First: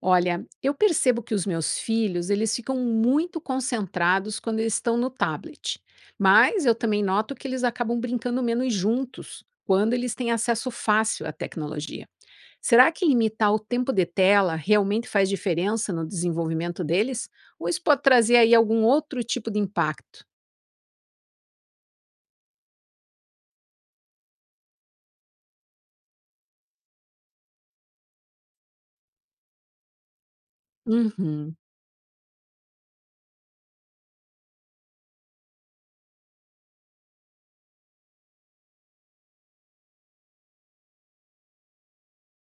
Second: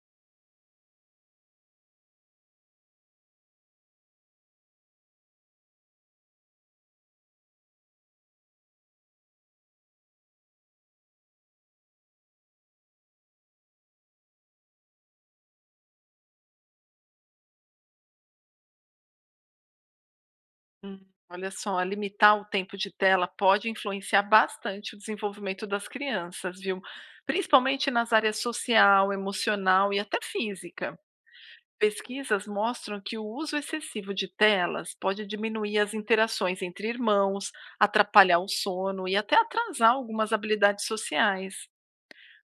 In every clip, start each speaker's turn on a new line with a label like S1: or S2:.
S1: Olha, eu percebo que os meus filhos, eles ficam muito concentrados quando eles estão no tablet. Mas eu também noto que eles acabam brincando menos juntos quando eles têm acesso fácil à tecnologia. Será que limitar o tempo de tela realmente faz diferença no desenvolvimento deles? Ou isso pode trazer aí algum outro tipo de impacto?
S2: Hum, olha só, limitar o tempo de tela pode influenciar bastante o desenvolvimento das crianças, viu? Principalmente nas áreas social, emocional e até física.
S1: Uhum,
S2: Pesquisas mostram que o uso excessivo de telas pode diminuir as interações entre irmãos, atrapalhar o sono e até atrasar algumas habilidades sociais.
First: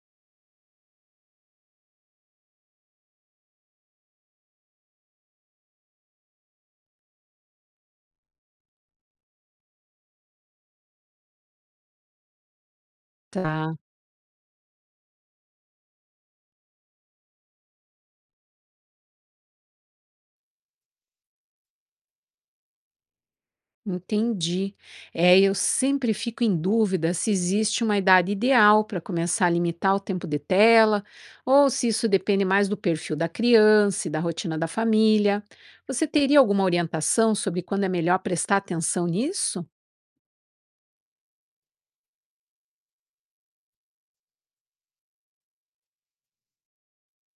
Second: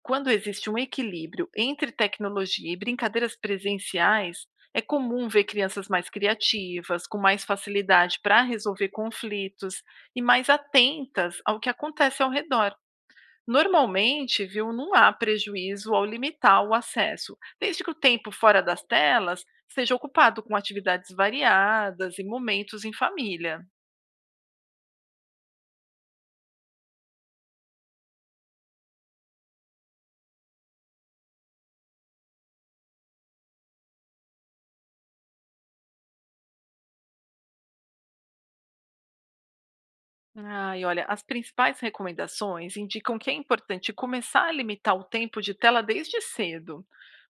S2: Quando existe um equilíbrio entre tecnologia e brincadeiras presenciais, é comum ver crianças mais criativas, com mais facilidade para resolver conflitos e mais atentas ao que acontece ao redor.
S1: tá.
S2: Normalmente, viu, não há prejuízo ao limitar o acesso, desde que o tempo fora das telas seja ocupado com atividades variadas e momentos em família.
S1: Entendi. É, eu sempre fico em dúvida se existe uma idade ideal para começar a limitar o tempo de tela, ou se isso depende mais do perfil da criança e da rotina da família. Você teria alguma orientação sobre quando é melhor prestar atenção nisso?
S2: Ah, e olha, as principais recomendações indicam que é importante começar a limitar o tempo de tela desde cedo,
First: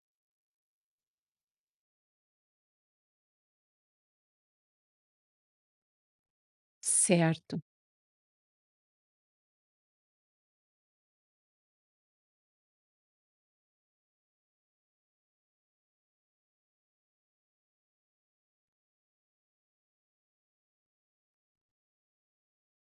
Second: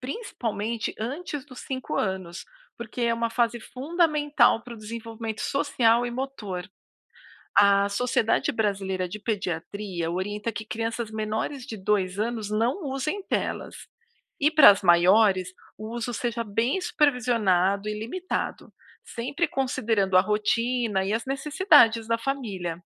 S2: principalmente antes dos 5 anos, porque é uma fase fundamental para o desenvolvimento social e motor.
S1: Certo,
S2: A Sociedade Brasileira de Pediatria orienta que crianças menores de 2 anos não usem telas. E para as maiores, o uso seja bem supervisionado e limitado, sempre considerando a rotina e as necessidades da família.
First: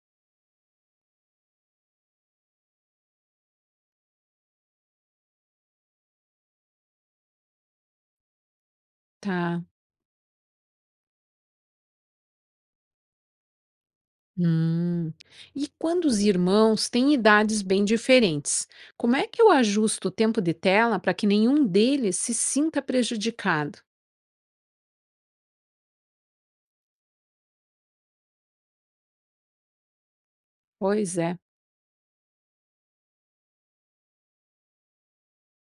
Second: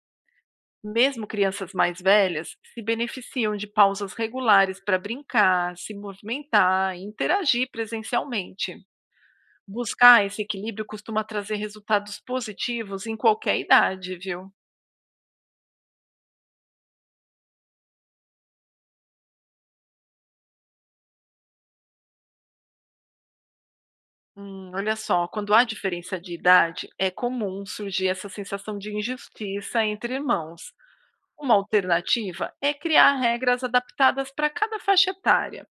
S2: Mesmo crianças mais velhas se beneficiam de pausas regulares para brincar, se movimentar e interagir presencialmente.
S1: tá.
S2: Buscar esse equilíbrio costuma trazer resultados positivos em qualquer idade, viu?
S1: Hum. E quando os irmãos têm idades bem diferentes, como é que eu ajusto o tempo de tela para que nenhum deles se sinta prejudicado?
S2: Olha só, quando há diferença de idade, é comum surgir essa sensação de injustiça entre irmãos.
S1: Pois é.
S2: Uma alternativa é criar regras adaptadas para cada faixa etária,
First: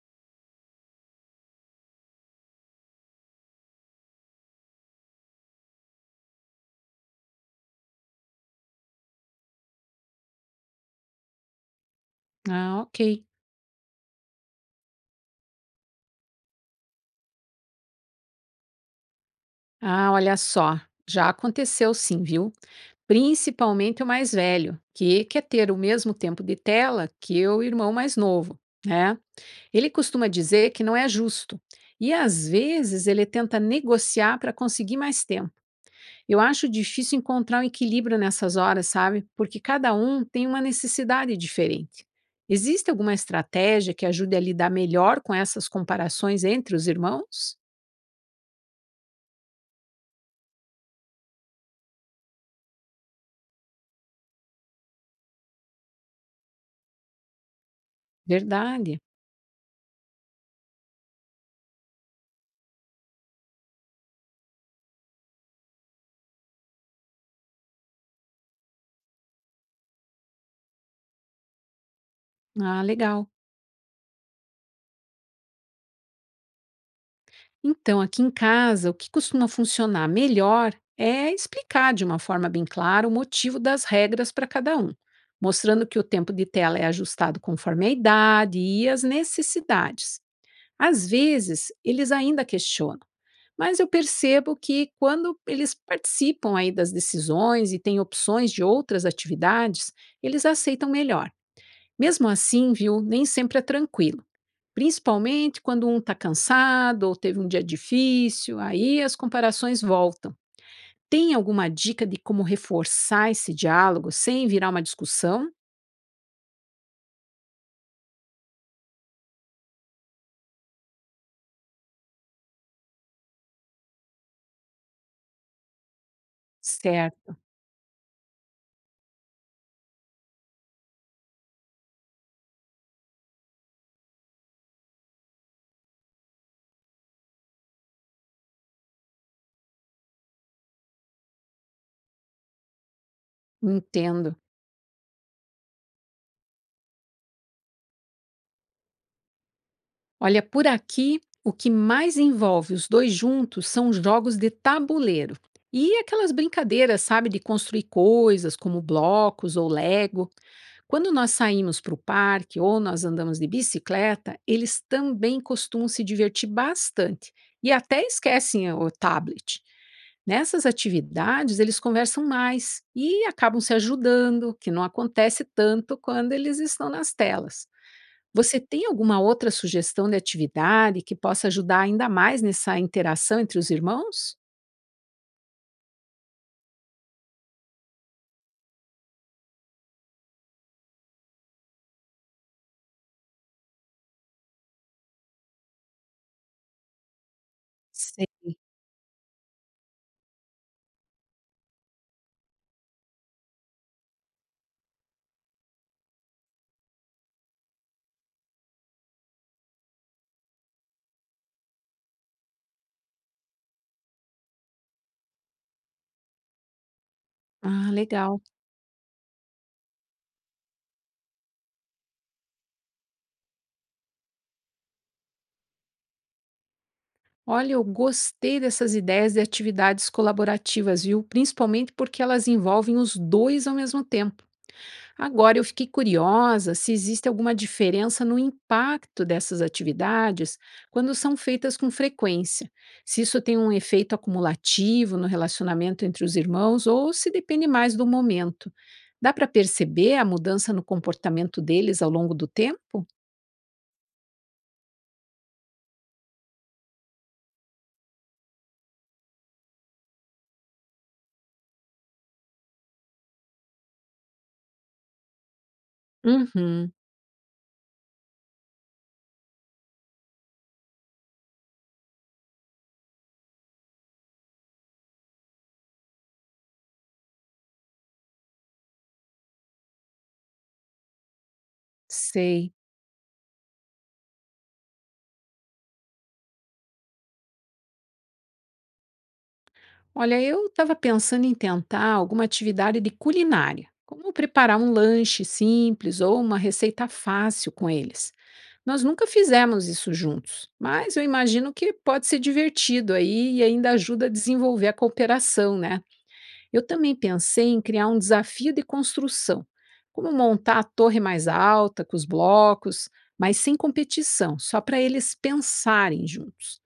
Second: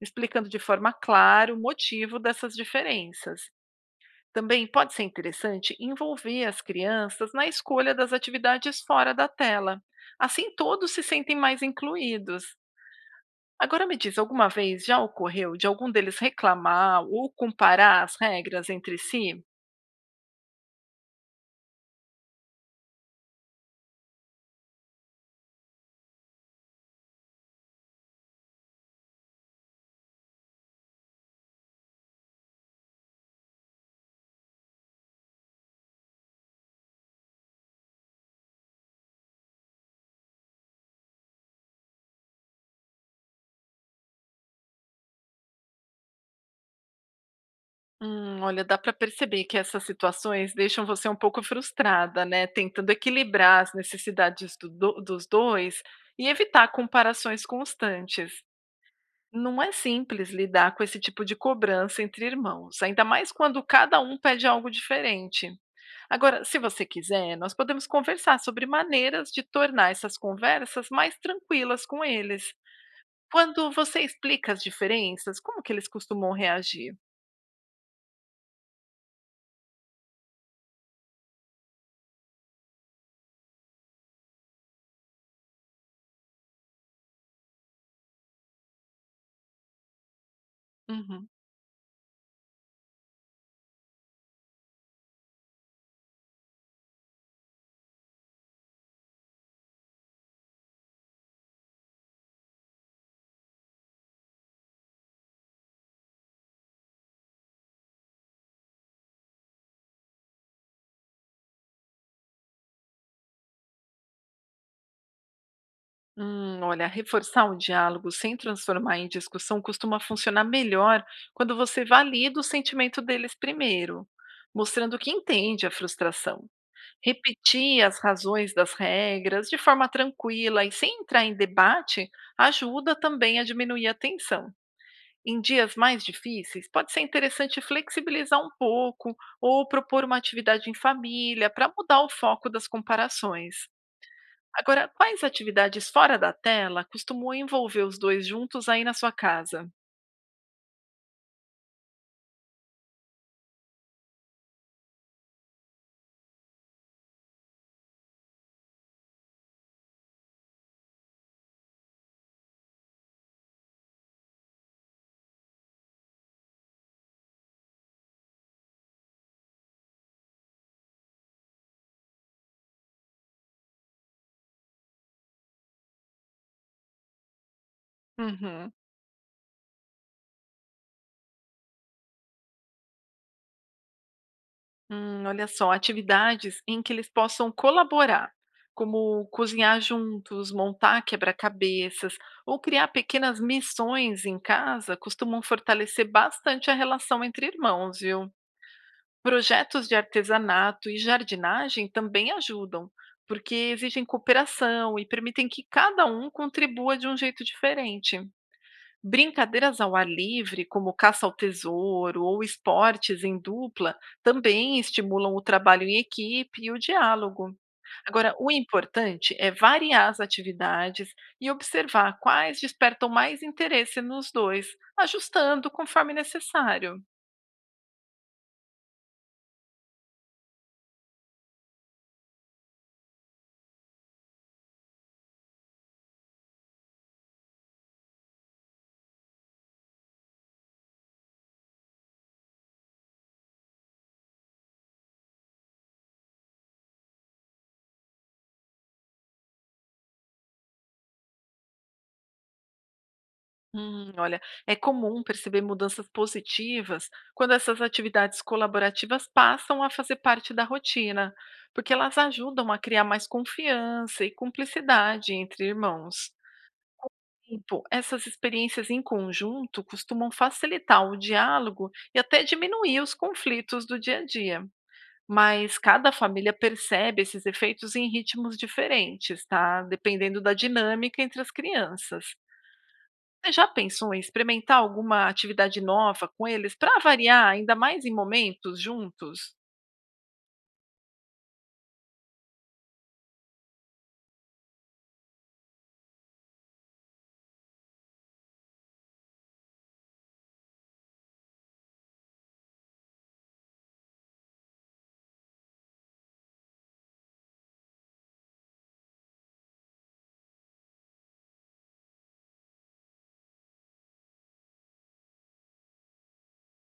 S2: explicando de forma clara o motivo dessas diferenças. Também pode ser interessante envolver as crianças na escolha das atividades fora da tela. Assim, todos se sentem mais incluídos.
S1: Ah, ok.
S2: Agora me diz, alguma vez já ocorreu de algum deles reclamar ou comparar as regras entre si?
S1: Ah, olha só, já aconteceu sim, viu? Principalmente o mais velho, que quer ter o mesmo tempo de tela que o irmão mais novo, né? Ele costuma dizer que não é justo. E às vezes ele tenta negociar para conseguir mais tempo. Eu acho difícil encontrar um equilíbrio nessas horas, sabe? Porque cada um tem uma necessidade diferente. Existe alguma estratégia que ajude a lidar melhor com essas comparações entre os irmãos?
S2: Olha, dá para perceber que essas situações deixam você um pouco frustrada, né? Tentando equilibrar as necessidades dos dois e evitar comparações constantes.
S1: Verdade.
S2: Não é simples lidar com esse tipo de cobrança entre irmãos, ainda mais quando cada um pede algo diferente. Agora, se você quiser, nós podemos conversar sobre maneiras de tornar essas conversas mais tranquilas com eles.
S1: Ah, legal.
S2: Quando você explica as diferenças, como que eles costumam reagir?
S1: Então, aqui em casa, o que costuma funcionar melhor é explicar de uma forma bem clara o motivo das regras para cada um, mostrando que o tempo de tela é ajustado conforme a idade e as necessidades. Às
S2: Uhum.
S1: vezes, eles ainda questionam, mas eu percebo que quando eles participam aí das decisões e têm opções de outras atividades, eles aceitam melhor. Mesmo assim, viu, nem sempre é tranquilo. Principalmente quando um está cansado ou teve um dia difícil, aí as comparações voltam. Tem alguma dica de como reforçar esse diálogo sem virar uma discussão?
S2: Olha, reforçar o diálogo sem transformar em discussão costuma funcionar melhor quando você valida o sentimento deles primeiro, mostrando que entende a frustração.
S1: Certo,
S2: Repetir as razões das regras de forma tranquila e sem entrar em debate ajuda também a diminuir a tensão. Em dias mais difíceis, pode ser interessante flexibilizar um pouco ou propor uma atividade em família para mudar o foco das comparações.
S1: entendo.
S2: Agora, quais atividades fora da tela costumam envolver os dois juntos aí na sua casa?
S1: Olha, por aqui, o que mais envolve os dois juntos são jogos de tabuleiro. E aquelas brincadeiras, sabe, de construir coisas como blocos ou Lego. Quando nós saímos para o parque ou nós andamos de bicicleta, eles também costumam se divertir bastante e até esquecem o tablet. Nessas atividades, eles conversam mais e acabam se ajudando, que não acontece tanto quando eles estão nas telas. Você
S2: Uhum.
S1: tem alguma outra sugestão de atividade que possa ajudar ainda mais nessa interação entre os irmãos?
S2: Olha só, atividades em que eles possam colaborar, como cozinhar juntos, montar quebra-cabeças ou criar pequenas missões em casa, costumam fortalecer bastante a relação entre irmãos,
S1: Sei.
S2: viu? Projetos de artesanato e jardinagem também ajudam, porque exigem cooperação e permitem que cada um contribua de um jeito diferente. Brincadeiras ao ar livre, como caça ao tesouro ou esportes em dupla, também estimulam o trabalho em equipe e o diálogo.
S1: Ah,
S2: Agora,
S1: legal.
S2: o importante é variar as atividades e observar quais despertam mais interesse nos dois, ajustando conforme necessário.
S1: Olha, eu gostei dessas ideias de atividades colaborativas, viu? Principalmente porque elas envolvem os dois ao mesmo tempo. Agora eu fiquei curiosa se existe alguma diferença no impacto dessas atividades quando são feitas com frequência. Se isso tem um efeito acumulativo no relacionamento entre os irmãos ou se depende mais do momento. Dá para perceber a mudança no comportamento deles ao longo do tempo?
S2: Olha, é comum perceber mudanças positivas quando essas atividades colaborativas passam a fazer parte da rotina, porque elas ajudam a criar mais confiança e cumplicidade entre irmãos.
S1: Uhum.
S2: Tipo, essas experiências em conjunto costumam facilitar o diálogo e até diminuir os conflitos do dia a dia. Mas cada família percebe esses efeitos em ritmos diferentes, tá? Dependendo da dinâmica entre as crianças.
S1: Sei.
S2: Você já pensou em experimentar alguma atividade nova com eles para variar, ainda mais em momentos juntos?
S1: Olha, eu estava pensando em tentar alguma atividade de culinária, como preparar um lanche simples ou uma receita fácil com eles. Nós nunca fizemos isso juntos, mas eu imagino que pode ser divertido aí e ainda ajuda a desenvolver a cooperação, né? Eu também pensei em criar um desafio de construção, como montar a torre mais alta com os blocos, mas sem competição, só para eles pensarem juntos.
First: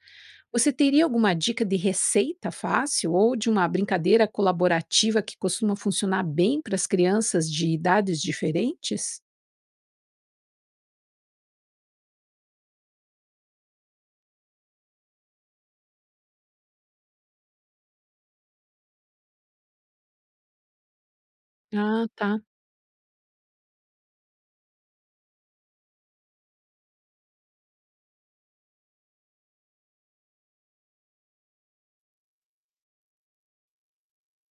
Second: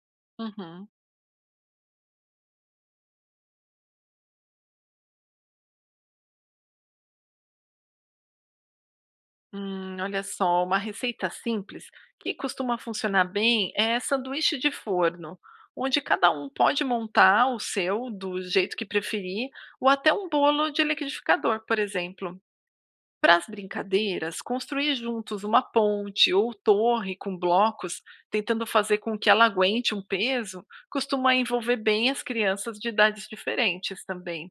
S1: Você
S2: Uhum.
S1: teria alguma dica de receita fácil ou de uma brincadeira colaborativa que costuma funcionar bem para as crianças de idades diferentes?
S2: Olha só, uma receita simples que costuma funcionar bem é sanduíche de forno, onde cada um pode montar o seu do jeito que preferir, ou até um bolo de liquidificador, por
S1: Ah,
S2: exemplo.
S1: tá.
S2: Para as brincadeiras, construir juntos uma ponte ou torre com blocos, tentando fazer com que ela aguente um peso, costuma envolver bem as crianças de idades diferentes também.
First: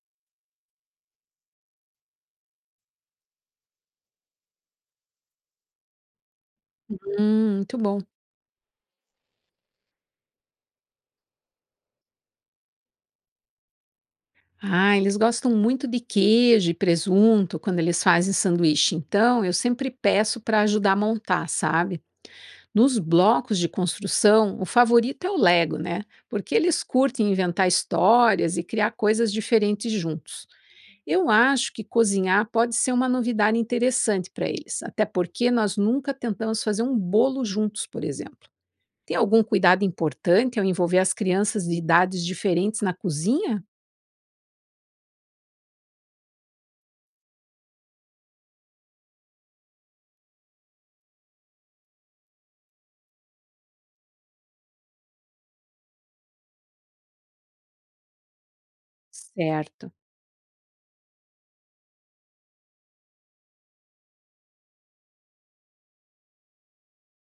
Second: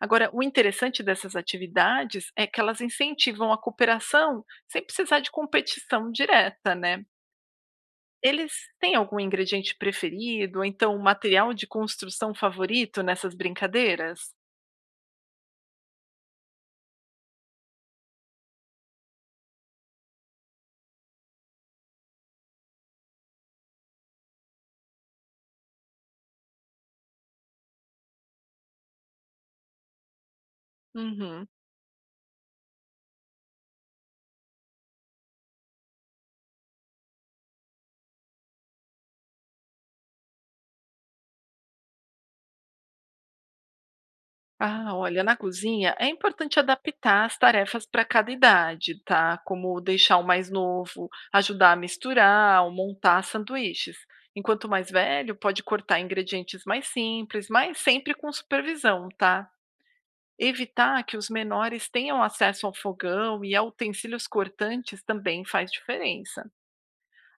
S2: Agora, o interessante dessas atividades é que elas incentivam a cooperação sem precisar de competição direta, né?
S1: Muito bom.
S2: Eles têm algum ingrediente preferido, ou então um material de construção favorito nessas brincadeiras?
S1: Ah, eles gostam muito de queijo e presunto quando eles fazem sanduíche. Então, eu sempre peço para ajudar a montar, sabe? Nos blocos de construção, o favorito é o Lego, né? Porque eles curtem inventar histórias e criar coisas diferentes juntos. Eu
S2: Uhum.
S1: acho que cozinhar pode ser uma novidade interessante para eles, até porque nós nunca tentamos fazer um bolo juntos, por exemplo. Tem algum cuidado importante ao envolver as crianças de idades diferentes na cozinha?
S2: Ah, olha, na cozinha é importante adaptar as tarefas para cada idade, tá? Como deixar o mais novo ajudar a misturar ou montar sanduíches. Enquanto o mais velho pode cortar ingredientes mais simples, mas sempre com supervisão, tá?
S1: Certo,
S2: Evitar que os menores tenham acesso ao fogão e a utensílios cortantes também faz diferença.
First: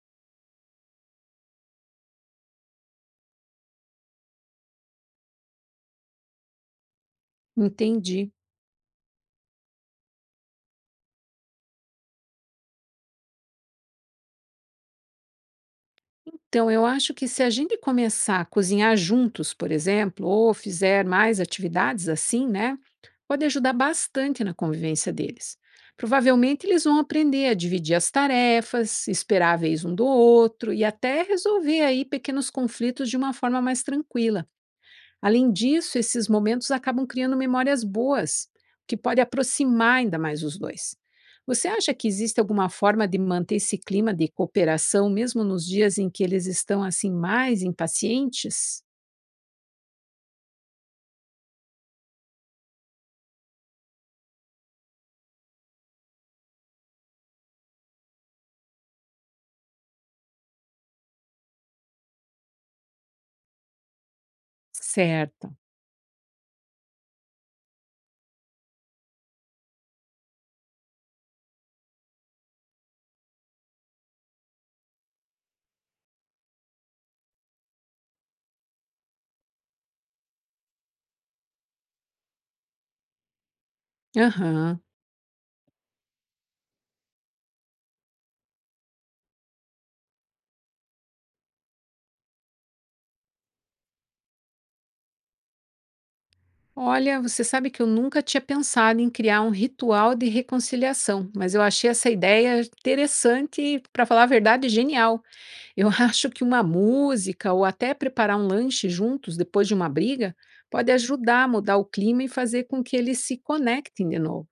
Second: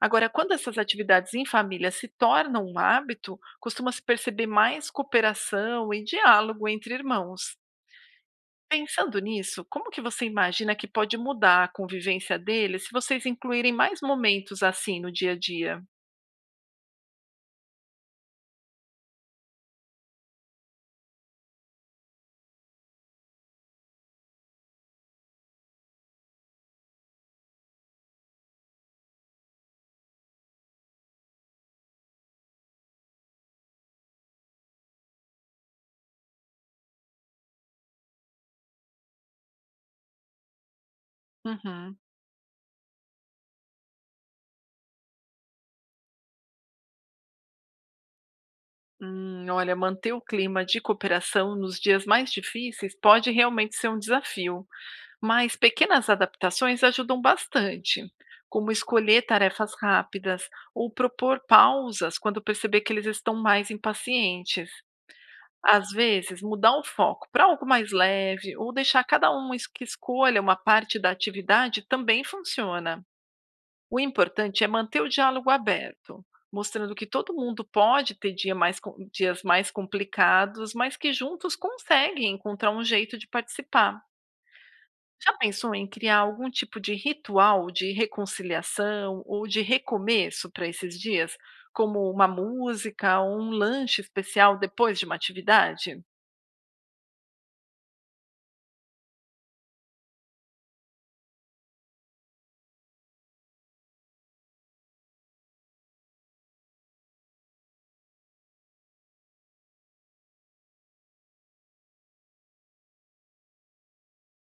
S2: Agora, quando essas atividades em família se tornam um hábito, costuma-se perceber mais cooperação e diálogo entre irmãos.
S1: entendi.
S2: Pensando nisso, como que você imagina que pode mudar a convivência deles se vocês incluírem mais momentos assim no dia a dia?
S1: Então, eu acho que se a gente começar a cozinhar juntos, por exemplo, ou fizer mais atividades assim, né? Pode ajudar bastante na convivência deles. Provavelmente eles vão aprender a dividir as tarefas, esperar a vez um do outro e até resolver aí pequenos conflitos de uma forma mais tranquila. Além disso, esses momentos acabam criando memórias boas, o que pode aproximar ainda mais os dois. Você acha
S2: Uhum.
S1: que existe alguma forma de manter esse clima de cooperação mesmo nos dias em que eles estão assim mais impacientes?
S2: Olha, manter o clima de cooperação nos dias mais difíceis pode realmente ser um desafio, mas pequenas adaptações ajudam bastante, como escolher tarefas rápidas ou propor pausas quando perceber que eles estão mais impacientes.
S1: Certo.
S2: Às vezes, mudar o foco para algo mais leve ou deixar cada um que escolha uma parte da atividade também funciona. O importante é manter o diálogo aberto, mostrando que todo mundo pode ter dia mais dias mais complicados, mas que juntos conseguem encontrar um jeito de participar.
S1: Aham.
S2: Já pensou em criar algum tipo de ritual de reconciliação ou de recomeço para esses dias, como uma música ou um lanche especial depois de uma atividade?
S1: Olha, você sabe que eu nunca tinha pensado em criar um ritual de reconciliação, mas eu achei essa ideia interessante e, para falar a verdade, genial. Eu acho que uma música ou até preparar um lanche juntos depois de uma briga pode ajudar a mudar o clima e fazer com que eles se conectem de novo.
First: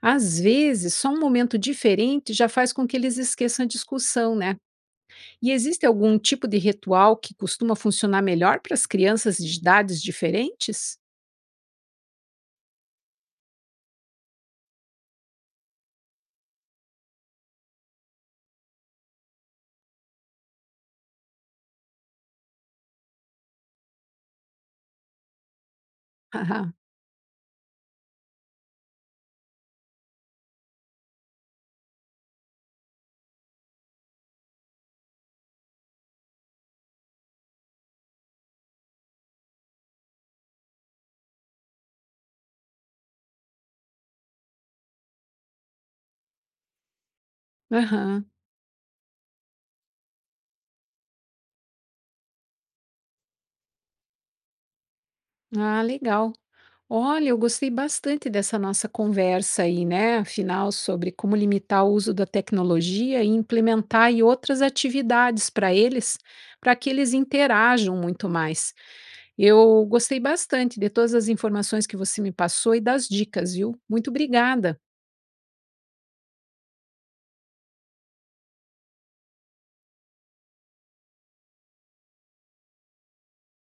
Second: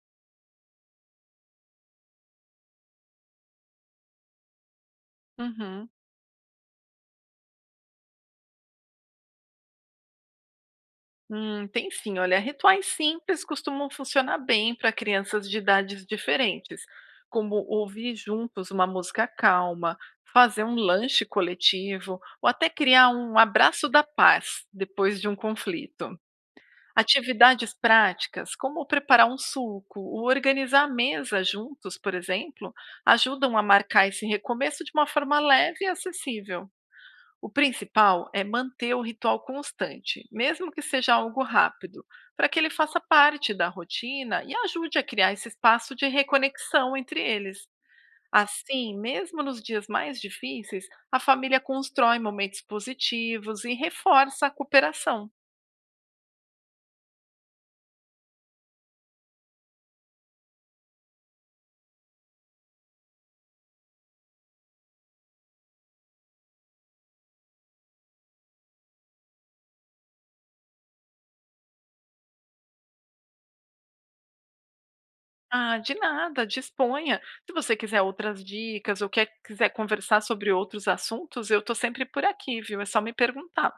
S1: Às vezes, só um momento diferente já faz com que eles esqueçam a discussão, né? E existe
S2: Uhum.
S1: algum tipo de ritual que costuma funcionar melhor para as crianças de idades diferentes?
S2: Tem sim, olha, rituais simples costumam funcionar bem para crianças de idades diferentes, como ouvir juntos uma música calma, fazer um lanche coletivo ou até criar um abraço da paz depois de um conflito.
S1: Aham.
S2: Atividades práticas, como preparar um suco ou organizar a mesa juntos, por exemplo, ajudam a marcar esse recomeço de uma forma leve e acessível. O principal é manter o ritual constante, mesmo que seja algo rápido, para que ele faça parte da rotina e ajude a criar esse espaço de reconexão entre eles. Assim, mesmo nos dias mais difíceis, a família constrói momentos positivos e reforça a cooperação.
S1: Ah, legal. Olha, eu gostei bastante dessa nossa conversa aí, né? Afinal, sobre como limitar o uso da tecnologia e implementar aí outras atividades para eles, para que eles interajam muito mais. Eu gostei bastante de todas as informações que você me passou e das dicas, viu? Muito obrigada.
S2: Ah, de nada, disponha. Se você quiser outras dicas ou quiser conversar sobre outros assuntos, eu estou sempre por aqui, viu? É só me perguntar.